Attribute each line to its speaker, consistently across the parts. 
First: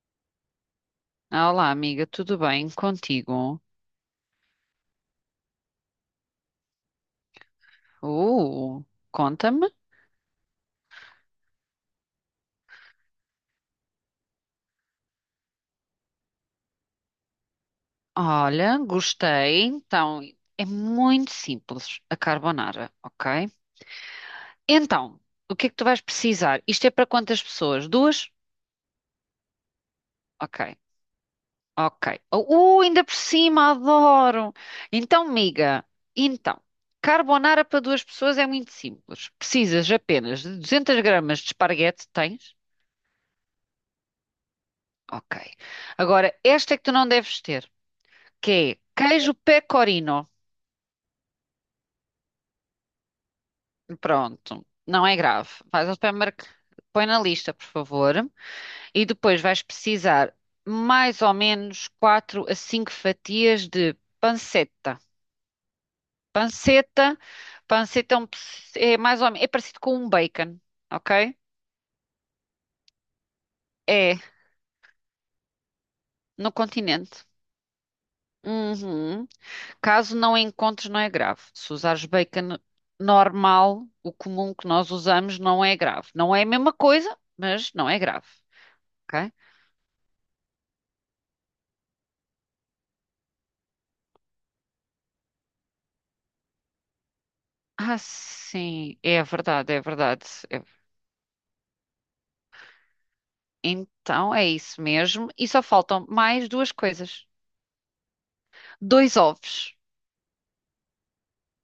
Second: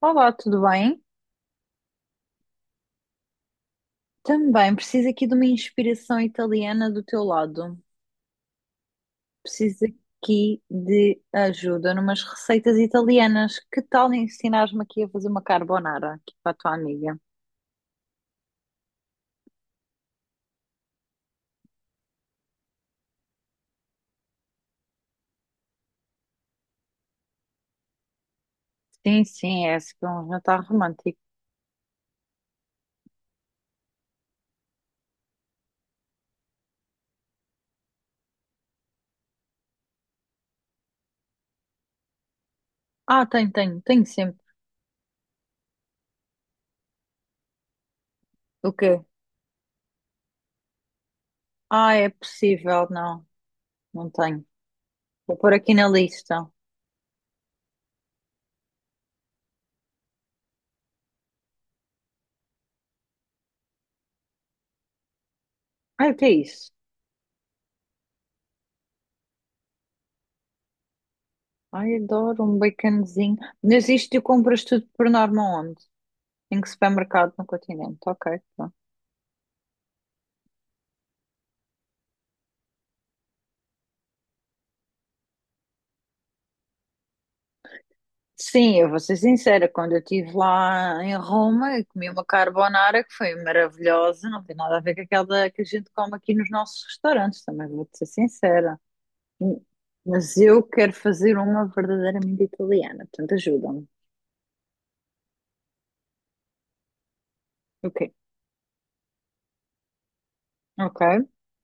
Speaker 1: Olá, tudo bem?
Speaker 2: Ah, olá, amiga, tudo bem contigo?
Speaker 1: Também preciso aqui de uma inspiração italiana do teu lado.
Speaker 2: Uh, Conta-me.
Speaker 1: Preciso aqui de ajuda numas receitas italianas. Que tal ensinares-me aqui a fazer uma carbonara aqui para a tua amiga?
Speaker 2: Olha, gostei. Então, é muito simples a carbonara, ok? Então, o que é que tu vais precisar? Isto é para quantas pessoas? Duas?
Speaker 1: Sim, sim, é esse que é um jantar
Speaker 2: Ok,
Speaker 1: romântico.
Speaker 2: ok. Ainda por cima, adoro! Então, amiga, então, carbonara para duas pessoas é muito simples. Precisas apenas de 200 gramas de esparguete, tens?
Speaker 1: Ah, tenho, tenho, tenho sempre.
Speaker 2: Ok. Agora, esta é que tu não deves ter. Que
Speaker 1: O quê?
Speaker 2: é queijo pecorino.
Speaker 1: Ah, é possível, não, não tenho.
Speaker 2: Pronto, não é
Speaker 1: Vou
Speaker 2: grave.
Speaker 1: pôr aqui na
Speaker 2: Vais ao supermercado,
Speaker 1: lista.
Speaker 2: põe na lista, por favor, e depois vais precisar mais ou menos 4 a 5 fatias de panceta.
Speaker 1: Ai, o que é isso?
Speaker 2: Panceta, panceta é, é mais ou menos, é parecido com um bacon, ok?
Speaker 1: Ai, adoro um baconzinho. Mas isto
Speaker 2: É,
Speaker 1: tu compras tudo por norma onde?
Speaker 2: no
Speaker 1: Em que
Speaker 2: continente.
Speaker 1: supermercado no continente? Ok, pronto.
Speaker 2: Uhum. Caso não encontres, não é grave. Se usares bacon normal, o comum que nós usamos, não é grave. Não é a mesma coisa, mas não é grave.
Speaker 1: Sim, eu vou ser
Speaker 2: Ok?
Speaker 1: sincera, quando eu estive lá em Roma, eu comi uma carbonara que foi maravilhosa, não tem nada a ver com aquela que a gente come aqui nos nossos restaurantes, também
Speaker 2: Ah,
Speaker 1: vou-te ser sincera.
Speaker 2: sim, é
Speaker 1: Hum.
Speaker 2: verdade, é verdade.
Speaker 1: Mas eu
Speaker 2: É-
Speaker 1: quero fazer uma verdadeiramente italiana, portanto ajuda-me.
Speaker 2: Então é isso mesmo. E só faltam mais duas coisas:
Speaker 1: Ok,
Speaker 2: dois ovos.
Speaker 1: ok,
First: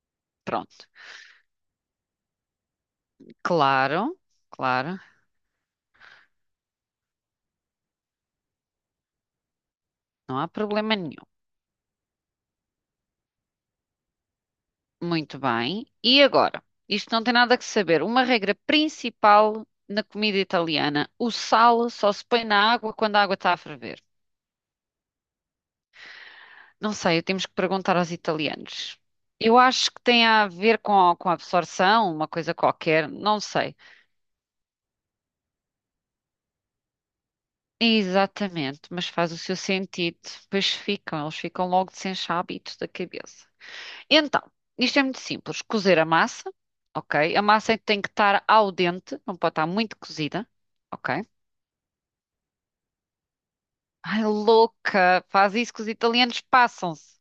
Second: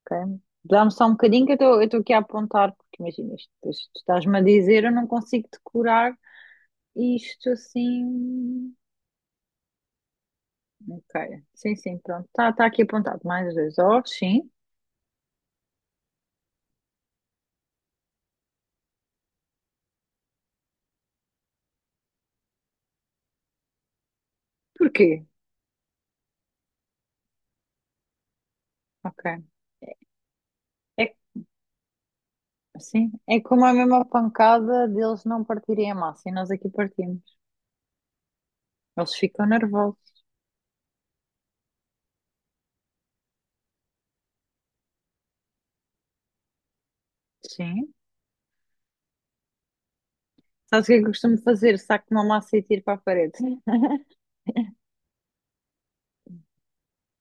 Speaker 1: ok.
Speaker 2: Pronto,
Speaker 1: Dá-me só um bocadinho que eu estou aqui a apontar, porque imagina isto, depois tu
Speaker 2: claro,
Speaker 1: estás-me a dizer, eu
Speaker 2: claro,
Speaker 1: não consigo decorar isto assim.
Speaker 2: não há problema nenhum.
Speaker 1: Ok, sim, sim, pronto, está tá tá aqui apontado, mais dois ovos, sim.
Speaker 2: Muito bem. E agora? Isto não tem nada que saber. Uma regra principal na comida italiana: o sal só se põe na água quando a água está a ferver.
Speaker 1: Porquê?
Speaker 2: Não sei, temos que perguntar aos italianos.
Speaker 1: Ok.
Speaker 2: Eu acho que tem a ver
Speaker 1: É,
Speaker 2: com a absorção, uma coisa qualquer,
Speaker 1: sim, é
Speaker 2: não
Speaker 1: como a
Speaker 2: sei.
Speaker 1: mesma pancada deles não partirem a massa e nós aqui partimos.
Speaker 2: Exatamente, mas
Speaker 1: Eles
Speaker 2: faz o
Speaker 1: ficam
Speaker 2: seu
Speaker 1: nervosos.
Speaker 2: sentido. Pois ficam, eles ficam logo sem hábitos da cabeça. Então, isto é muito simples: cozer a massa, ok? A massa
Speaker 1: Sim.
Speaker 2: tem que estar ao dente, não pode estar muito cozida,
Speaker 1: Sabes o que é que eu
Speaker 2: ok?
Speaker 1: costumo fazer? Saco uma massa e tiro para a parede.
Speaker 2: Ai, louca! Faz isso que os italianos passam-se.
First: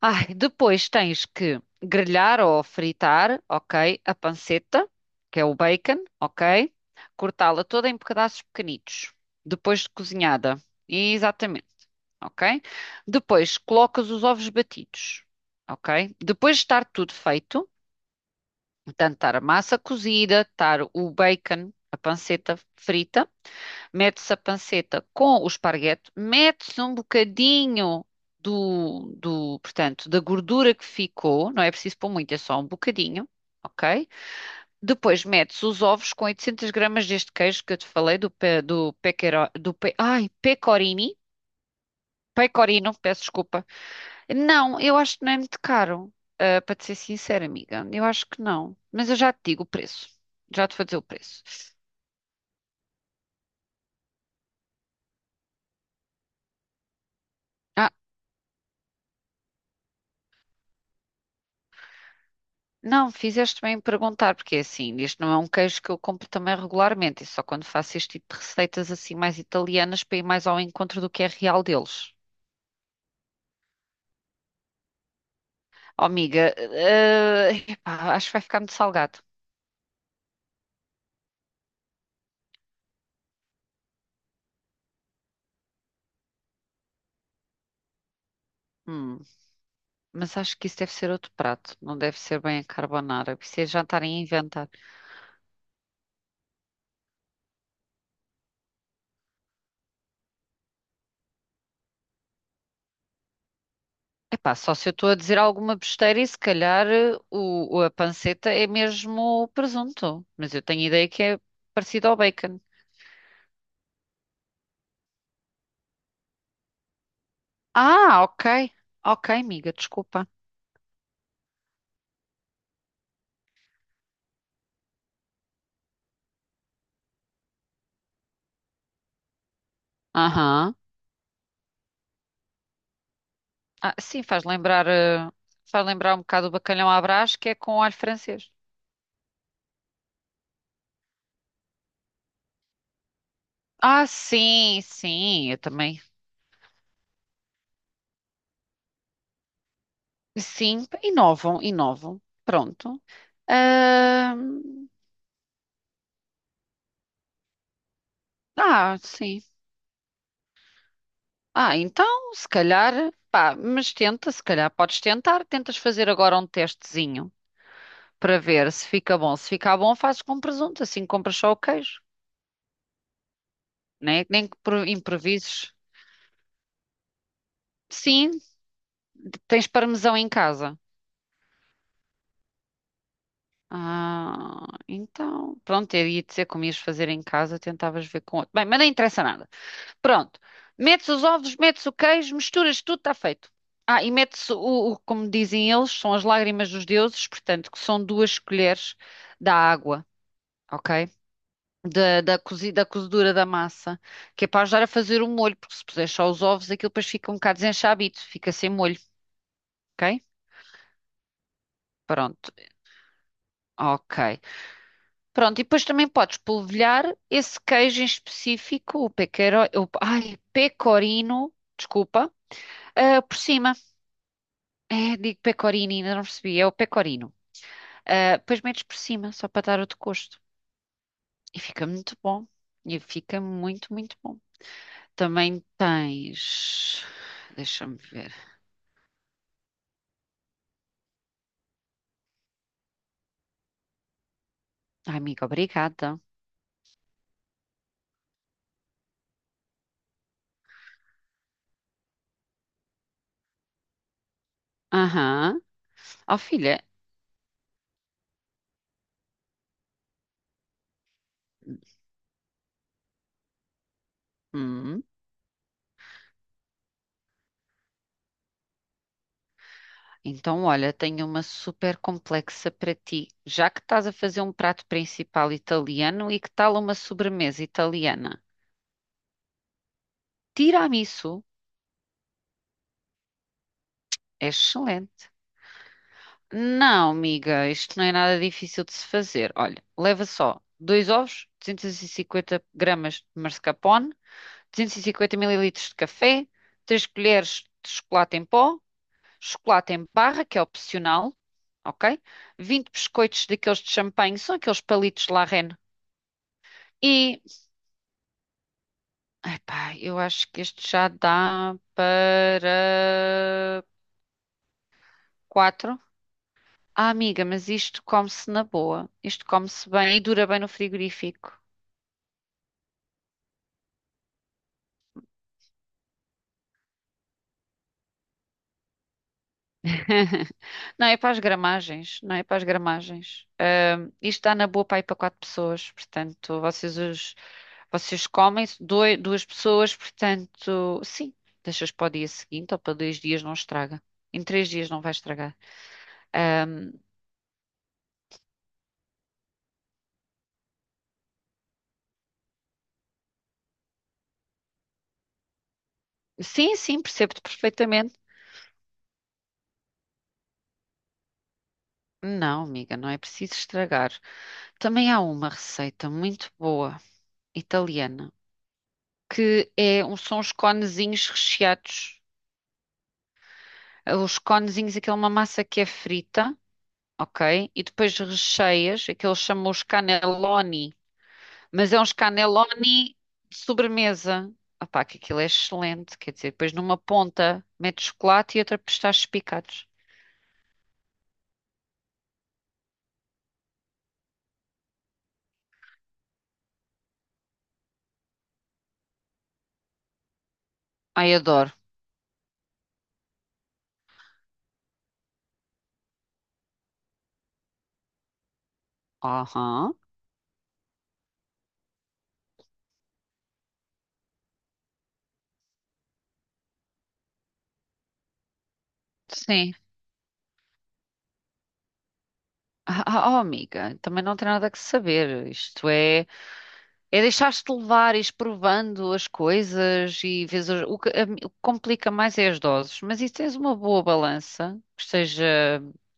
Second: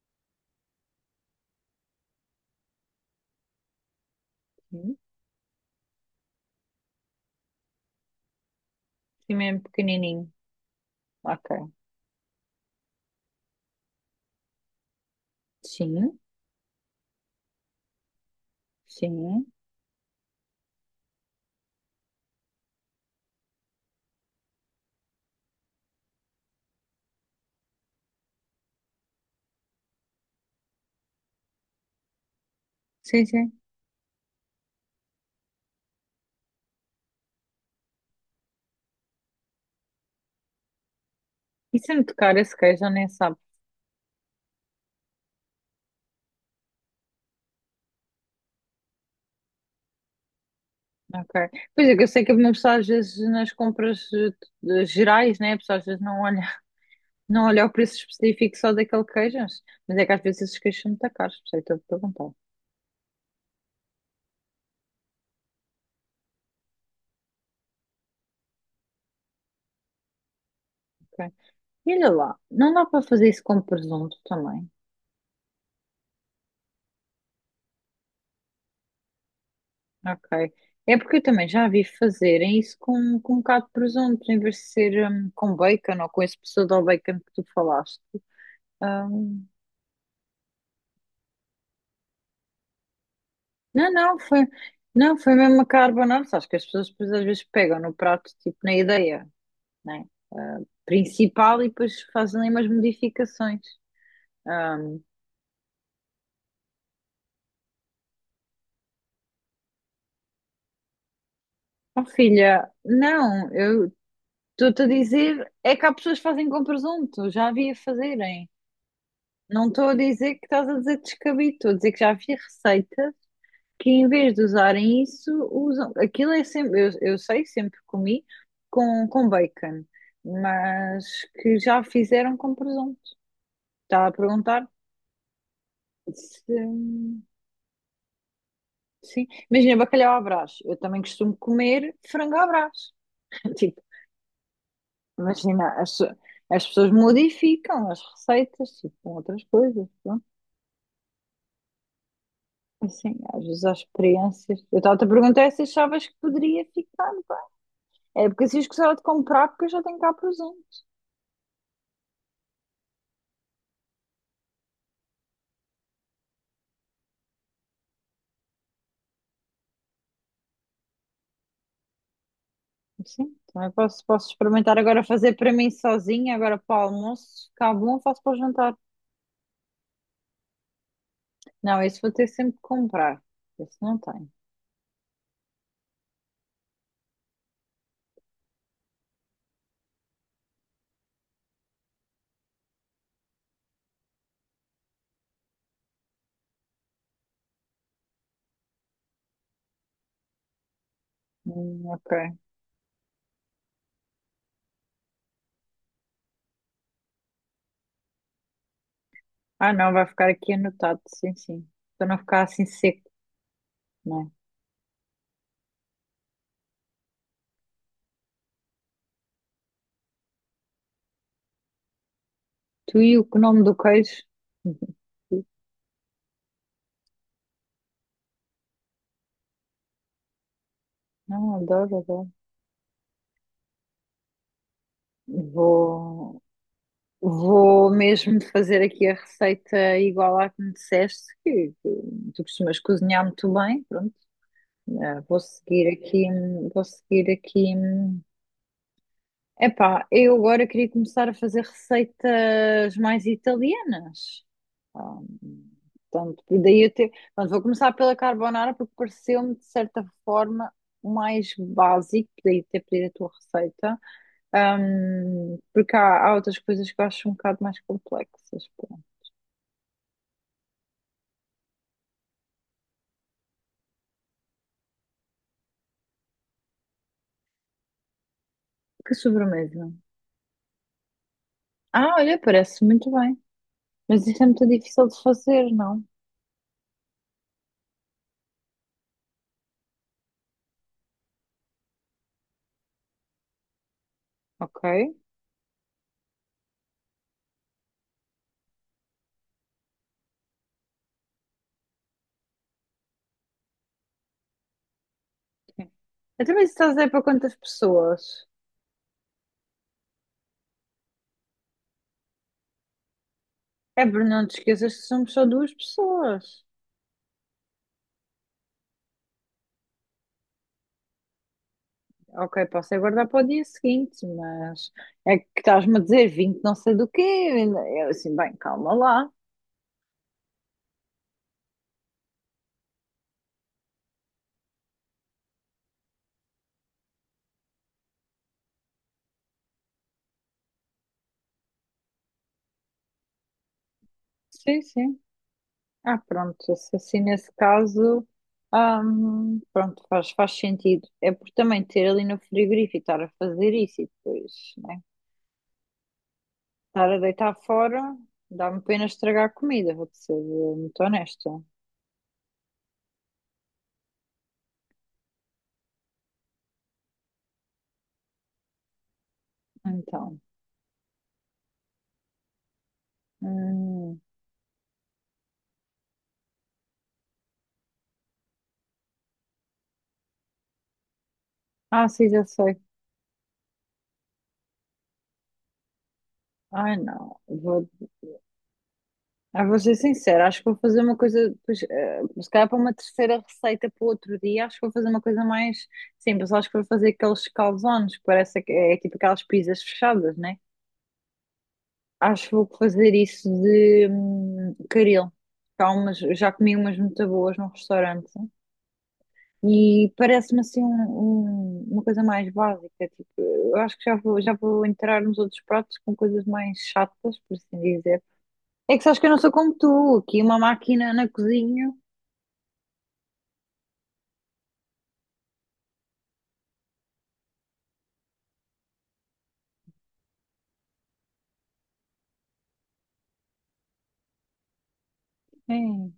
Speaker 2: Ai, depois tens que grelhar ou fritar, ok, a panceta,
Speaker 1: Sim.
Speaker 2: que é o bacon, ok? Cortá-la toda em pedaços pequenitos,
Speaker 1: Sim, mesmo
Speaker 2: depois de
Speaker 1: pequenininho.
Speaker 2: cozinhada.
Speaker 1: Ok.
Speaker 2: Exatamente, ok? Depois colocas os ovos batidos, ok?
Speaker 1: Sim,
Speaker 2: Depois de estar tudo feito, portanto, estar a
Speaker 1: sim.
Speaker 2: massa cozida, estar o bacon, a panceta frita, metes a panceta com o esparguete, metes um bocadinho portanto, da gordura que ficou, não é preciso pôr muito, é só um
Speaker 1: Sim,
Speaker 2: bocadinho,
Speaker 1: sim.
Speaker 2: ok? Depois metes os ovos com 800 gramas deste queijo que eu te falei, do, pe, do, pequero, do pe, ai,
Speaker 1: E se me tocar esse queijo, eu
Speaker 2: pecorino,
Speaker 1: nem
Speaker 2: peço
Speaker 1: sabe.
Speaker 2: desculpa. Não, eu acho que não é muito caro, ah, para te ser sincera, amiga, eu acho que não, mas eu já te digo o preço, já te vou dizer o preço.
Speaker 1: Ok. Pois é, que eu sei que uma pessoa às vezes nas compras gerais, né? A pessoa às vezes não olha, não olha o
Speaker 2: Ah,
Speaker 1: preço específico só daquele queijo, mas é que às vezes esses queijos são muito caros, por isso é que estou a perguntar.
Speaker 2: não, fizeste bem em perguntar, porque é assim, isto não é um queijo que eu compro também regularmente, e só quando faço este tipo de receitas assim mais italianas para ir mais ao encontro do que é
Speaker 1: Ok.
Speaker 2: real
Speaker 1: E olha
Speaker 2: deles.
Speaker 1: lá, não dá para fazer isso com presunto também.
Speaker 2: Oh, amiga, epá, acho que vai ficar muito salgado.
Speaker 1: Ok. É porque eu também já vi fazerem isso com um bocado de presunto, em vez de ser com bacon ou com esse pseudo bacon que tu falaste.
Speaker 2: Hum,
Speaker 1: Hum,
Speaker 2: mas acho que isso deve ser outro prato, não deve ser bem a carbonara, porque isso é
Speaker 1: não,
Speaker 2: jantar a
Speaker 1: não, foi,
Speaker 2: inventar.
Speaker 1: não, foi mesmo a carbonara. Acho que as pessoas depois às vezes pegam no prato, tipo na ideia, né? Principal e depois fazem ali umas modificações.
Speaker 2: Epá, só se eu
Speaker 1: Hum,
Speaker 2: estou a dizer alguma besteira e se calhar a panceta é mesmo o presunto, mas eu tenho ideia que é
Speaker 1: oh,
Speaker 2: parecido ao bacon.
Speaker 1: filha, não, eu estou-te a dizer, é que há pessoas que fazem com presunto, já havia
Speaker 2: Ah,
Speaker 1: fazerem.
Speaker 2: ok, ok,
Speaker 1: Não
Speaker 2: amiga,
Speaker 1: estou a
Speaker 2: desculpa.
Speaker 1: dizer que estás a dizer descabido, estou a dizer que já havia receita que em vez de usarem isso, usam. Aquilo é sempre, eu sei, sempre comi com bacon,
Speaker 2: Aham.
Speaker 1: mas que já fizeram com presunto.
Speaker 2: Ah,
Speaker 1: Está a
Speaker 2: sim, faz
Speaker 1: perguntar
Speaker 2: lembrar, eh, faz lembrar um bocado o
Speaker 1: se.
Speaker 2: bacalhau à Brás, que é com alho francês.
Speaker 1: Sim, imagina bacalhau à Brás. Eu também costumo comer frango à Brás. Tipo,
Speaker 2: Ah, sim, sim, eu
Speaker 1: imagina, as,
Speaker 2: também.
Speaker 1: as pessoas modificam as receitas, tipo, com outras coisas. Pronto.
Speaker 2: Sim, inovam, inovam. Pronto.
Speaker 1: Assim, às vezes há
Speaker 2: Ah,
Speaker 1: experiências. Eu estava a perguntar se achavas que poderia ficar. É porque se eu gostava
Speaker 2: ah,
Speaker 1: de
Speaker 2: sim.
Speaker 1: comprar, porque eu já tenho cá presente.
Speaker 2: Ah, então, se calhar, pá, mas tenta, se calhar podes tentar. Tentas fazer agora um testezinho para ver se fica bom. Se ficar bom, fazes com presunto, assim compras só o queijo,
Speaker 1: Sim, também posso,
Speaker 2: né?
Speaker 1: posso
Speaker 2: Nem que
Speaker 1: experimentar agora fazer para mim
Speaker 2: improvises.
Speaker 1: sozinha, agora para o almoço, se ficar bom, faço para o
Speaker 2: Sim,
Speaker 1: jantar.
Speaker 2: tens parmesão em casa.
Speaker 1: Não, esse vou ter sempre que comprar. Esse não tenho.
Speaker 2: Ah, então, pronto, eu ia dizer como ias fazer em casa, tentavas ver com outro. Bem, mas não interessa nada. Pronto, metes os ovos, metes o queijo, misturas tudo, está feito. Ah, e metes como dizem eles, são as lágrimas dos deuses, portanto, que são duas colheres da água, ok?
Speaker 1: Ok.
Speaker 2: Da cozedura da massa, que é para ajudar a fazer o molho, porque se puser só os ovos, aquilo depois fica um bocado desenchabido, fica sem molho,
Speaker 1: Ah, não, vai
Speaker 2: ok?
Speaker 1: ficar aqui anotado, sim, sim. Para não ficar
Speaker 2: Pronto,
Speaker 1: assim seco, né?
Speaker 2: ok. Pronto, e depois também podes polvilhar esse queijo em específico, o pecorino, ai, pecorino, desculpa,
Speaker 1: Tu e
Speaker 2: ah,
Speaker 1: o
Speaker 2: por
Speaker 1: que nome do
Speaker 2: cima.
Speaker 1: queijo?
Speaker 2: É, digo pecorino, ainda não percebi, é o pecorino. Ah, depois metes por cima, só para dar outro gosto.
Speaker 1: Não,
Speaker 2: E fica
Speaker 1: adoro,
Speaker 2: muito
Speaker 1: adoro.
Speaker 2: bom. E fica muito, muito bom. Também
Speaker 1: Vou,
Speaker 2: tens.
Speaker 1: vou
Speaker 2: Deixa-me ver.
Speaker 1: mesmo fazer aqui a receita igual à que me disseste, que tu costumas cozinhar muito bem, pronto.
Speaker 2: Ai,
Speaker 1: Ah, vou
Speaker 2: amiga,
Speaker 1: seguir
Speaker 2: obrigada.
Speaker 1: aqui, vou seguir aqui. Hum. Epá, eu agora queria começar a fazer receitas mais italianas. Ah,
Speaker 2: Aham. Ó,
Speaker 1: portanto, e
Speaker 2: filha.
Speaker 1: daí eu te... Portanto, vou começar pela carbonara porque pareceu-me de certa forma o mais básico, daí ter pedido a tua receita.
Speaker 2: hum,
Speaker 1: Porque há, há outras coisas que eu acho um bocado mais complexas. Pronto.
Speaker 2: Então, olha, tenho uma super complexa para ti. Já que estás a fazer um prato principal italiano e que tal uma sobremesa italiana?
Speaker 1: Que sobremesa?
Speaker 2: Tiramisu
Speaker 1: Ah, olha, parece muito bem. Mas isso é
Speaker 2: é
Speaker 1: muito difícil de
Speaker 2: excelente.
Speaker 1: fazer, não?
Speaker 2: Não, amiga, isto não é nada difícil de se fazer. Olha, leva só dois ovos, 250 gramas de mascarpone,
Speaker 1: Ok.
Speaker 2: 250 mililitros de café, 3 colheres de chocolate em pó, chocolate em barra, que é opcional, ok? 20 biscoitos daqueles de champanhe, são aqueles palitos La Reine.
Speaker 1: Sim. Eu também estás a dizer para
Speaker 2: E
Speaker 1: quantas pessoas?
Speaker 2: Epá, eu acho que este já dá para
Speaker 1: É, Bruno, não te esqueças que somos só duas
Speaker 2: quatro.
Speaker 1: pessoas.
Speaker 2: Ah, amiga, mas isto come-se na boa. Isto come-se bem e dura bem no frigorífico.
Speaker 1: Ok, posso aguardar para o dia seguinte, mas é que estás-me a dizer 20 não sei do quê. Eu assim, bem, calma lá.
Speaker 2: Não é para as gramagens, não é para as gramagens. Isto dá na boa para ir para quatro pessoas, portanto, vocês comem duas pessoas, portanto, sim, deixas para o dia seguinte ou para dois dias não estraga. Em três
Speaker 1: Sim,
Speaker 2: dias não vai
Speaker 1: sim.
Speaker 2: estragar.
Speaker 1: Ah, pronto,
Speaker 2: Ahm,
Speaker 1: se assim nesse caso, pronto, faz, faz sentido. É por também ter ali no frigorífico, e estar a fazer isso e depois, né?
Speaker 2: sim, sim,
Speaker 1: Estar a
Speaker 2: percebo-te
Speaker 1: deitar fora,
Speaker 2: perfeitamente.
Speaker 1: dá-me pena estragar a comida, vou-te ser muito honesta.
Speaker 2: Não, amiga, não é preciso estragar. Também há uma receita muito boa, italiana, são
Speaker 1: Então.
Speaker 2: os conezinhos recheados.
Speaker 1: Hum.
Speaker 2: Os conezinhos, aquela uma massa que é frita, ok? E depois recheias, aqueles chamam os cannelloni, mas é
Speaker 1: Ah,
Speaker 2: uns
Speaker 1: sim, já sei.
Speaker 2: cannelloni de sobremesa. Opá, que aquilo é excelente, quer dizer, depois
Speaker 1: Ai,
Speaker 2: numa
Speaker 1: não.
Speaker 2: ponta
Speaker 1: Vou...
Speaker 2: metes chocolate e outra pistachos
Speaker 1: Ah, vou
Speaker 2: picados.
Speaker 1: ser sincera, acho que vou fazer uma coisa, pois, se calhar para uma terceira receita para o outro dia, acho que vou fazer uma coisa mais simples. Acho que vou fazer aqueles calzones, parece que é tipo aquelas pizzas fechadas, né?
Speaker 2: Ai, adoro.
Speaker 1: Acho que vou fazer isso de caril. Tá, umas, já comi umas muito boas num restaurante
Speaker 2: Aham,
Speaker 1: e parece-me assim uma coisa mais básica. Tipo, eu acho que já vou entrar nos outros pratos com coisas mais chatas, por assim dizer. É que sabes que eu não sou
Speaker 2: sim.
Speaker 1: como tu, aqui uma máquina na cozinha,
Speaker 2: Ah, ah, oh, amiga, também não tem nada que saber. Isto é, deixar-te levar, ires provando as coisas e vês o que, o que complica mais é as doses. Mas e se tens uma boa balança, que esteja.
Speaker 1: hein,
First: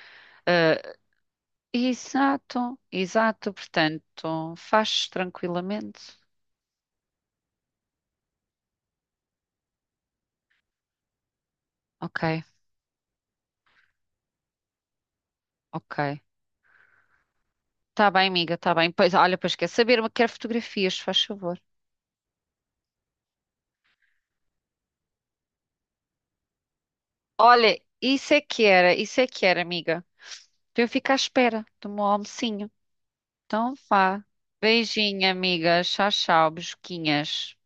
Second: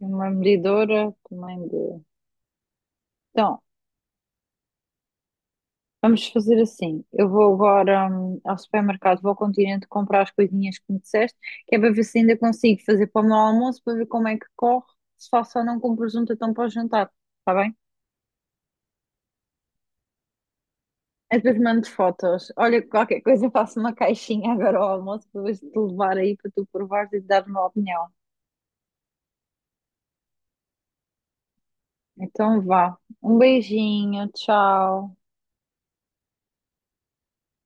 Speaker 1: uma
Speaker 2: Ah,
Speaker 1: medidora também de.
Speaker 2: exato, exato.
Speaker 1: Então,
Speaker 2: Portanto, fazes tranquilamente.
Speaker 1: vamos fazer assim. Eu vou agora, ao supermercado, vou ao Continente comprar as coisinhas que me disseste, que é para ver se ainda
Speaker 2: Ok,
Speaker 1: consigo fazer para o meu almoço, para ver como é que corre, se faço ou não com
Speaker 2: ok.
Speaker 1: presunto então para o jantar, está bem?
Speaker 2: Tá bem, amiga, tá bem. Pois, olha, pois quer saber, mas quero fotografias, faz
Speaker 1: E
Speaker 2: favor.
Speaker 1: depois mando fotos. Olha, qualquer coisa eu faço uma caixinha agora ao almoço para depois te levar aí para tu provares e te dar uma
Speaker 2: Olha,
Speaker 1: opinião.
Speaker 2: isso é que era, isso é que era, amiga. Para eu ficar à espera do meu
Speaker 1: Então
Speaker 2: almocinho.
Speaker 1: vá. Um
Speaker 2: Então vá.
Speaker 1: beijinho, tchau.
Speaker 2: Beijinho, amiga. Tchau, tchau, besquinhas.